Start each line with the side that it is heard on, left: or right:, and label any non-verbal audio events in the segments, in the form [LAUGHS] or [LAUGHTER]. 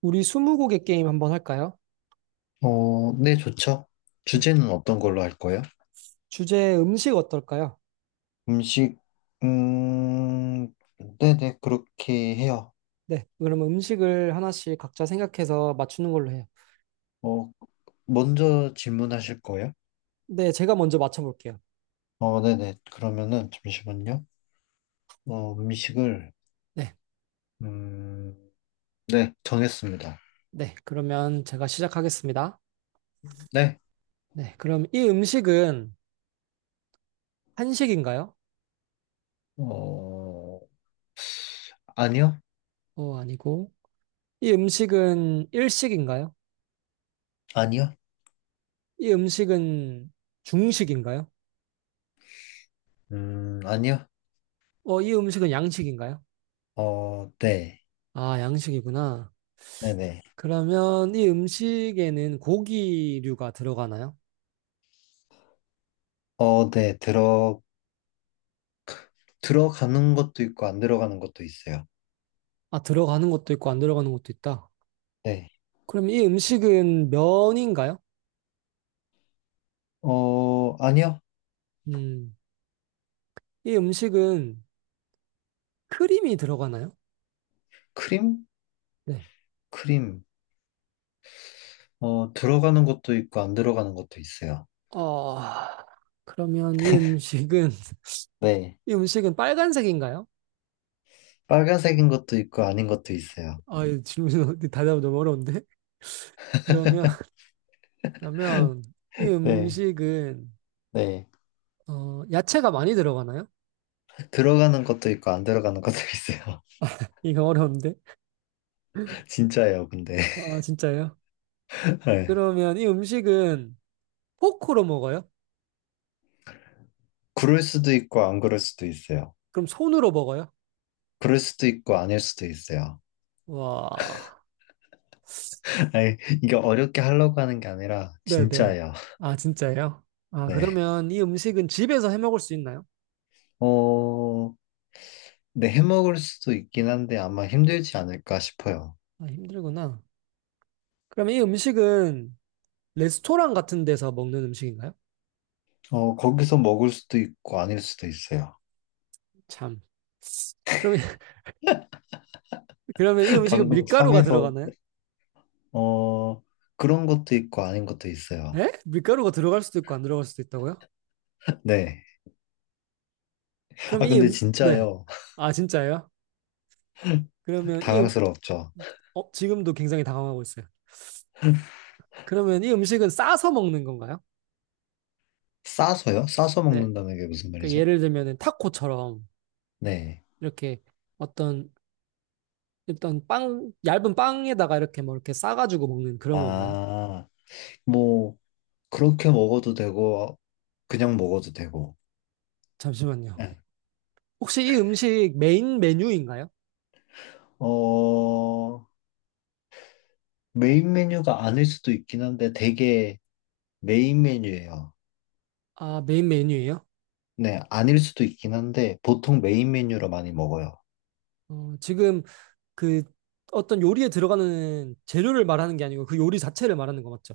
right: 우리 스무고개 게임 한번 할까요?
left: 어, 네, 좋죠.
right: 네.
left: 주제는 어떤 걸로 할 거예요?
right: 주제 음식 어떨까요?
left: 음식, 음, 네네, 그렇게 해요.
right: 네. 그러면 음식을 하나씩 각자 생각해서 맞추는 걸로 해요.
left: 어, 먼저 질문하실 거예요?
right: 네. 제가 먼저 맞춰볼게요.
left: 어, 네네, 그러면은, 잠시만요. 어, 음식을,
right: 네.
left: 음, 네, 정했습니다.
right: 네. 그러면 제가 시작하겠습니다.
left: 네,
right: 네. 그럼 이 음식은 한식인가요?
left: 어, 아니요?
right: 어, 아니고. 이 음식은 일식인가요?
left: 아니요?
right: 이 음식은 중식인가요?
left: 아니요?
right: 어, 이 음식은 양식인가요?
left: 어, 네,
right: 아, 양식이구나.
left: 네네.
right: 그러면 이 음식에는 고기류가 들어가나요?
left: 어, 네, 들어가는 것도 있고, 안 들어가는 것도 있어요.
right: 아, 들어가는 것도 있고 안 들어가는 것도 있다.
left: 네,
right: 그럼 이 음식은 면인가요?
left: 어, 아니요?
right: 음, 이 음식은 크림이 들어가나요?
left: 크림?
right: 네.
left: 크림, 어, 들어가는 것도 있고 안 들어가는 것도 있어요.
right: 어, 그러면 이 음식은, [LAUGHS]
left: 네,
right: 이 음식은 빨간색인가요?
left: 빨간색인 것도 있고 아닌 것도 있어요.
right: 아, 이 질문, [LAUGHS] 대답 너무 어려운데? [LAUGHS] 그러면, 그러면 이
left: 네,
right: 음식은,
left: 네.
right: 어, 야채가 많이 들어가나요?
left: 들어가는 것도 있고 안 들어가는 것도 [LAUGHS] 있어요.
right: 이거 어려운데?
left: 진짜예요, 근데.
right: 아, 진짜요?
left: [LAUGHS] 네.
right: 그러면 이 음식은 포크로 먹어요?
left: 그럴 수도 있고 안 그럴 수도 있어요.
right: 그럼 손으로 먹어요?
left: 그럴 수도 있고 아닐 수도 있어요.
right: 와.
left: [LAUGHS] 아니, 이게 어렵게 하려고 하는 게 아니라
right: 네네.
left: 진짜예요. [LAUGHS]
right: 아, 진짜예요? 아,
left: 네.
right: 그러면 이 음식은 집에서 해 먹을 수 있나요?
left: 어, 네, 해먹을 수도 있긴 한데 아마 힘들지 않을까 싶어요.
right: 아, 힘들구나. 그러면 이 음식은 레스토랑 같은 데서 먹는 음식인가요?
left: 어, 거기서 먹을 수도 있고 아닐 수도 있어요.
right: 참. 그러면, [LAUGHS] 그러면 이
left: [LAUGHS]
right: 음식은
left: 방금
right: 밀가루가
left: 참에서
right: 들어가나요?
left: 어, 그런 것도 있고 아닌 것도 있어요.
right: 에? 밀가루가 들어갈 수도 있고 안 들어갈 수도 있다고요?
left: 네.
right: 그럼
left: 아,
right: 이
left: 근데
right: 네.
left: 진짜요.
right: 아, 진짜예요?
left: [LAUGHS]
right: 그러면 이
left: 당황스럽죠.
right: 어, 지금도 굉장히 당황하고 있어요. 그러면 이 음식은 싸서 먹는 건가요?
left: 싸서요? 싸서
right: 네.
left: 먹는다는 게 무슨
right: 그러니까
left: 말이죠?
right: 예를 들면 타코처럼
left: 네.
right: 이렇게 어떤 일단 빵, 얇은 빵에다가 이렇게 뭐 이렇게 싸가지고 먹는 그런 건가요?
left: 아, 뭐, 그렇게 먹어도 되고, 그냥 먹어도 되고.
right: 잠시만요.
left: 네.
right: 혹시 이 음식 메인 메뉴인가요?
left: 어, 메인 메뉴가 아닐 수도 있긴 한데, 되게 메인 메뉴예요.
right: 아, 메인 메뉴예요?
left: 네, 아닐 수도 있긴 한데, 보통 메인 메뉴로 많이 먹어요.
right: 어, 지금 그 어떤 요리에 들어가는 재료를 말하는 게 아니고 그 요리 자체를 말하는 거 맞죠?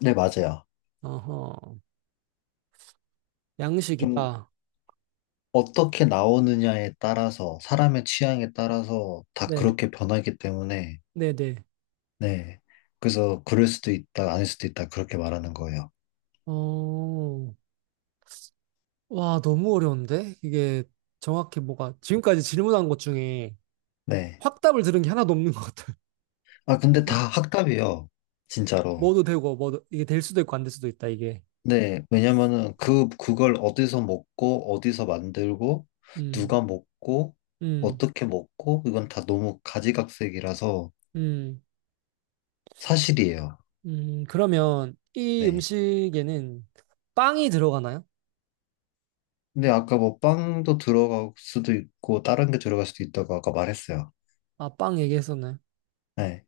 left: 네, 맞아요.
right: 어허,
left: 좀
right: 양식이다.
left: 어떻게 나오느냐에 따라서, 사람의 취향에 따라서 다
right: 네,
left: 그렇게 변하기 때문에,
right: 네, 네.
left: 네. 그래서 그럴 수도 있다, 아닐 수도 있다, 그렇게 말하는 거예요.
right: 어, 와, 너무 어려운데? 이게 정확히 뭐가 지금까지 질문한 것 중에
left: 네.
right: 확답을 들은 게 하나도 없는 것 같아요.
left: 아, 근데 다 학답이에요.
right: [LAUGHS]
left: 진짜로.
right: 뭐도 되고, 뭐도 이게 될 수도 있고 안 될 수도 있다, 이게.
left: 네. 왜냐면은 그, 그걸 어디서 먹고, 어디서 만들고,
right: 음.
left: 누가 먹고,
right: 음.
left: 어떻게 먹고, 이건 다 너무 가지각색이라서
right: 음,
left: 사실이에요.
right: 음, 그러면 이
left: 네.
right: 음식에는 빵이 들어가나요?
left: 근데 아까 뭐 빵도 들어갈 수도 있고, 다른 게 들어갈 수도 있다고 아까 말했어요.
right: 아, 빵 얘기했었나요?
left: 네.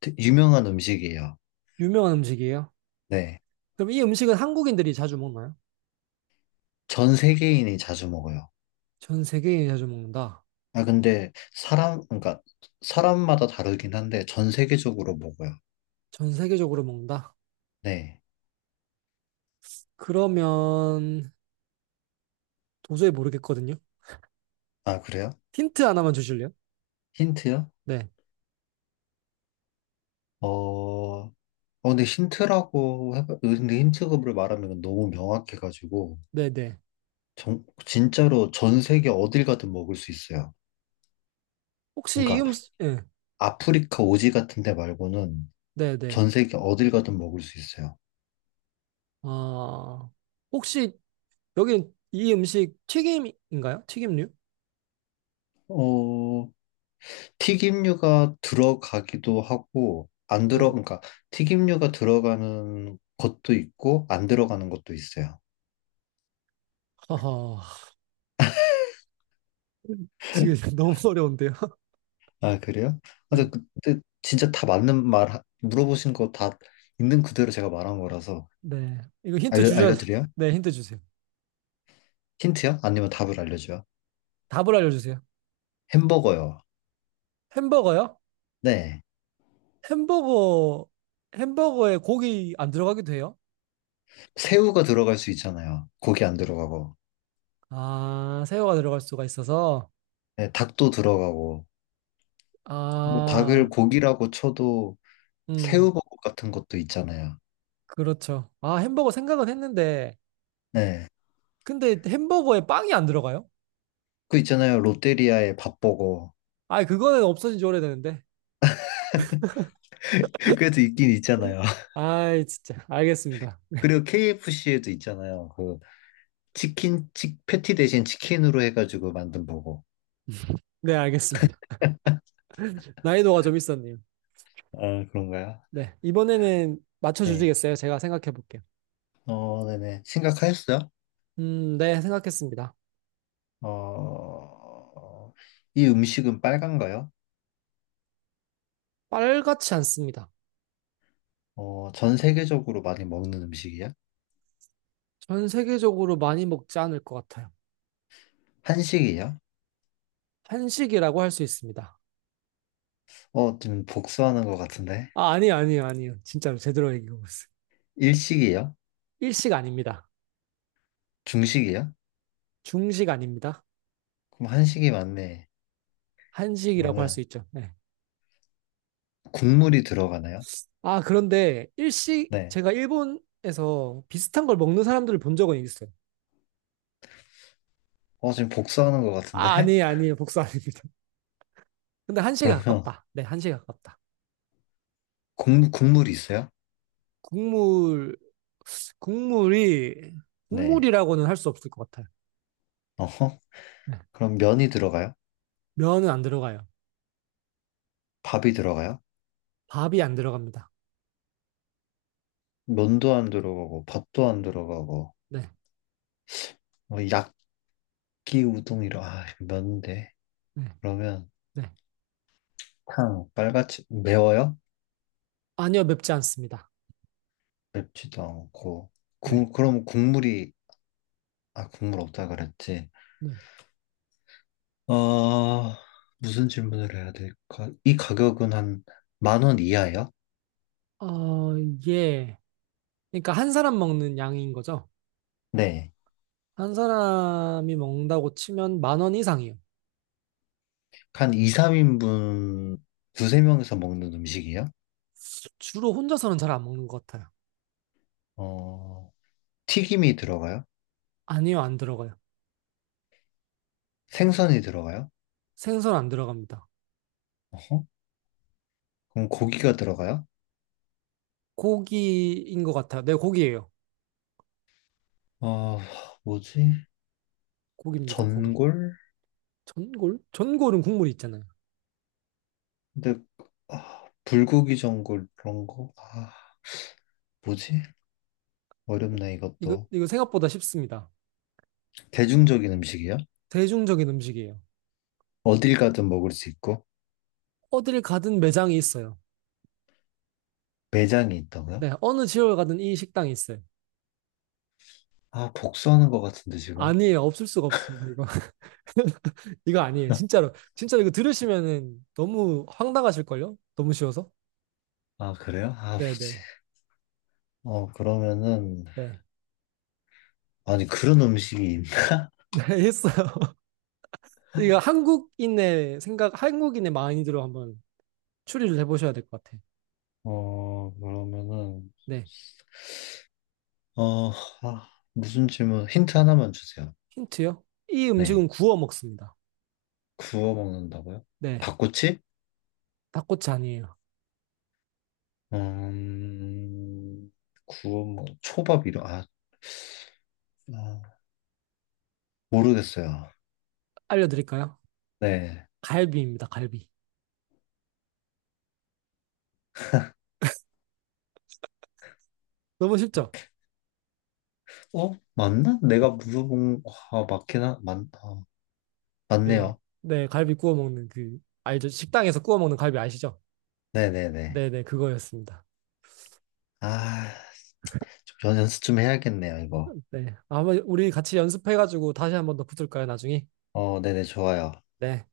left: 유명한 음식이에요.
right: 유명한 음식이에요?
left: 네.
right: 그럼 이 음식은 한국인들이 자주 먹나요?
left: 전 세계인이 자주 먹어요.
right: 전 세계인이 자주 먹는다.
left: 아, 근데 사람, 그러니까 사람마다 다르긴 한데 전 세계적으로 먹어요.
right: 전 세계적으로 먹는다.
left: 네.
right: 그러면 도저히 모르겠거든요.
left: 아, 그래요?
right: 힌트 하나만 주실래요?
left: 힌트요?
right: 네,
left: 어, 어, 근데 힌트라고 해봐, 근데 힌트급을 말하면 너무 명확해가지고,
right: 네, 네.
left: 정, 진짜로 전 세계 어딜 가든 먹을 수 있어요.
right: 혹시 이
left: 그러니까
right: 음식, 예,
left: 아프리카 오지 같은 데 말고는
right: 네, 네.
left: 전 세계 어딜 가든 먹을 수 있어요.
right: 아... 혹시 여기 이 음식 튀김인가요? 튀김류?
left: 어, 튀김류가 들어가기도 하고, 안 들어,
right: 네.
left: 그러니까 튀김류가 들어가는 것도 있고, 안 들어가는 것도 있어요.
right: 허허, 지금 [LAUGHS] 너무 어려운데요. [LAUGHS]
left: 아, 그래요? 아, 근데
right: 네.
left: 그때 진짜 다 맞는 말, 물어보신 거 다 있는 그대로 제가 말한 거라서.
right: 네. 이거 힌트 주셔야 돼.
left: 알려드려요?
right: 네, 힌트 주세요.
left: 힌트요? 아니면 답을 알려줘요?
right: 답을 알려주세요.
left: 햄버거요.
right: 햄버거요?
left: 네.
right: 햄버거, 햄버거에 고기 안 들어가게 돼요?
left: 새우가 들어갈 수 있잖아요. 고기 안 들어가고.
right: 아, 새우가 들어갈 수가 있어서.
left: 네, 닭도 들어가고. 뭐 닭을
right: 아,
left: 고기라고 쳐도
right: 음,
left: 새우버거 같은 것도 있잖아요.
right: 그렇죠. 아, 햄버거 생각은 했는데.
left: 네.
right: 근데 햄버거에 빵이 안 들어가요?
left: 그 있잖아요. 롯데리아의 밥버거.
right: 아, 그거는 없어진 지 오래되는데.
left: [LAUGHS] 그래도 있긴 있잖아요. [LAUGHS]
right: 아이, 진짜. 알겠습니다.
left: 그리고 KFC에도 있잖아요. 그 치킨, 패티 대신 치킨으로 해가지고 만든 버거.
right: 네, 알겠습니다. [LAUGHS] 난이도가 좀 있었네요.
left: 아, 그런가요?
right: 네. 이번에는
left: 네.
right: 맞춰주시겠어요? 제가 생각해 볼게요.
left: 어, 네네. 심각하였어요?
right: 네, 생각했습니다.
left: 어, 이 음식은 빨간가요?
right: 빨갛지 않습니다.
left: 어, 전 세계적으로 많이 먹는 음식이야?
right: 전 세계적으로 많이 먹지 않을 것 같아요.
left: 한식이야?
right: 한식이라고 할 수 있습니다.
left: 어, 지금 복수하는 것 같은데.
right: 아, 아니요, 아니요, 아니요. 진짜로 제대로 얘기하고 있어요.
left: 일식이야?
right: 일식 아닙니다.
left: 중식이야?
right: 중식 아닙니다.
left: 그럼 한식이 맞네.
right: 한식이라고 할 수
left: 그러면
right: 있죠. 네.
left: 국물이 들어가나요?
right: 아, 그런데 일식,
left: 네.
right: 제가 일본에서 비슷한 걸 먹는 사람들을 본 적은 있어요.
left: 어, 지금 복수하는 것
right: 아,
left: 같은데?
right: 아니에요,
left: [LAUGHS]
right: 아니에요. 복수 아닙니다. 근데 한식에
left: 그러면
right: 가깝다. 네, 한식에 가깝다.
left: 국물이 있어요?
right: 국물, 국물이,
left: 네.
right: 국물이라고는 할 수 없을 것 같아요.
left: 어허.
right: 네.
left: [LAUGHS] 그럼 면이 들어가요?
right: 면은 안 들어가요.
left: 밥이 들어가요?
right: 밥이 안 들어갑니다.
left: 면도 안 들어가고, 밥도 안 들어가고,
right: 네,
left: 뭐 약기 우동이라, 아, 이거 면인데.
right: 네,
left: 그러면
right: 네.
left: 탕, 빨갛지, 매워요?
right: 아니요, 맵지 않습니다.
left: 맵지도 않고.
right: 네.
left: 그럼 국물이, 아, 국물 없다 그랬지.
right: 네.
left: 어, 무슨 질문을 해야 될까? 이 가격은 한 만 원 이하예요?
right: 어, 예 그러니까 한 사람 먹는 양인 거죠.
left: 네.
right: 한 사람이 먹는다고 치면 10,000원 이상이에요.
left: 한 2, 3인분 두세 명이서 먹는 음식이요?
right: 주로 혼자서는 잘 안 먹는 것 같아요.
left: 어, 튀김이 들어가요?
right: 아니요, 안 들어가요.
left: 생선이 들어가요?
right: 생선 안 들어갑니다.
left: 어허? 그럼 고기가 들어가요?
right: 고기인 것 같아요. 네, 고기예요.
left: 어, 뭐지?
right: 고기입니다, 고기.
left: 전골?
right: 전골? 전골은 국물이 있잖아요.
left: 근데, 아, 불고기 전골 그런 거? 아, 뭐지? 어렵네,
right: 이거,
left: 이것도.
right: 이거 생각보다 쉽습니다.
left: 대중적인 음식이야?
right: 대중적인 음식이에요.
left: 어딜 가든 먹을 수 있고?
right: 어딜 가든 매장이 있어요.
left: 매장이 있다고요?
right: 네, 어느 지역을 가든 이 식당이 있어요.
left: 아, 복수하는 것 같은데, 지금?
right: 아니에요, 없을 수가 없습니다, 이거. [LAUGHS] 이거 아니에요. 진짜로. 진짜로 이거 들으시면은 너무 황당하실걸요? 너무 쉬워서.
left: 아, 그래요? 아, 뭐지?
right: 네네.
left: 어, 그러면은,
right: 네.
left: 아니, 그런 음식이 있나?
right: [LAUGHS] 네, 했어요. [LAUGHS] 이거 한국인의 생각, 한국인의 마인드로 한번 추리를 해보셔야 될 것 같아요.
left: 어, 그러면은,
right: 네.
left: 어, 무슨 질문, 힌트 하나만 주세요.
right: 힌트요? 이 음식은
left: 네.
right: 구워 먹습니다.
left: 구워 먹는다고요?
right: 네.
left: 닭꼬치?
right: 닭꼬치 아니에요.
left: 음, 초밥 이런, 아, 모르겠어요.
right: 알려드릴까요?
left: 네.
right: 갈비입니다. 갈비. 너무 쉽죠?
left: 어? 맞나? 내가 물어본, 아, 맞긴,
right: 네.
left: 맞네요.
right: 네. 갈비 구워 먹는 그, 알죠? 식당에서 구워 먹는 갈비 아시죠?
left: 네네네.
right: 네네. 그거였습니다.
left: 아, 좀 연습 좀 해야겠네요, 이거.
right: 네. 아마 우리 같이 연습해가지고 다시 한번 더 붙을까요? 나중에?
left: 어, 네네, 좋아요.
right: 네.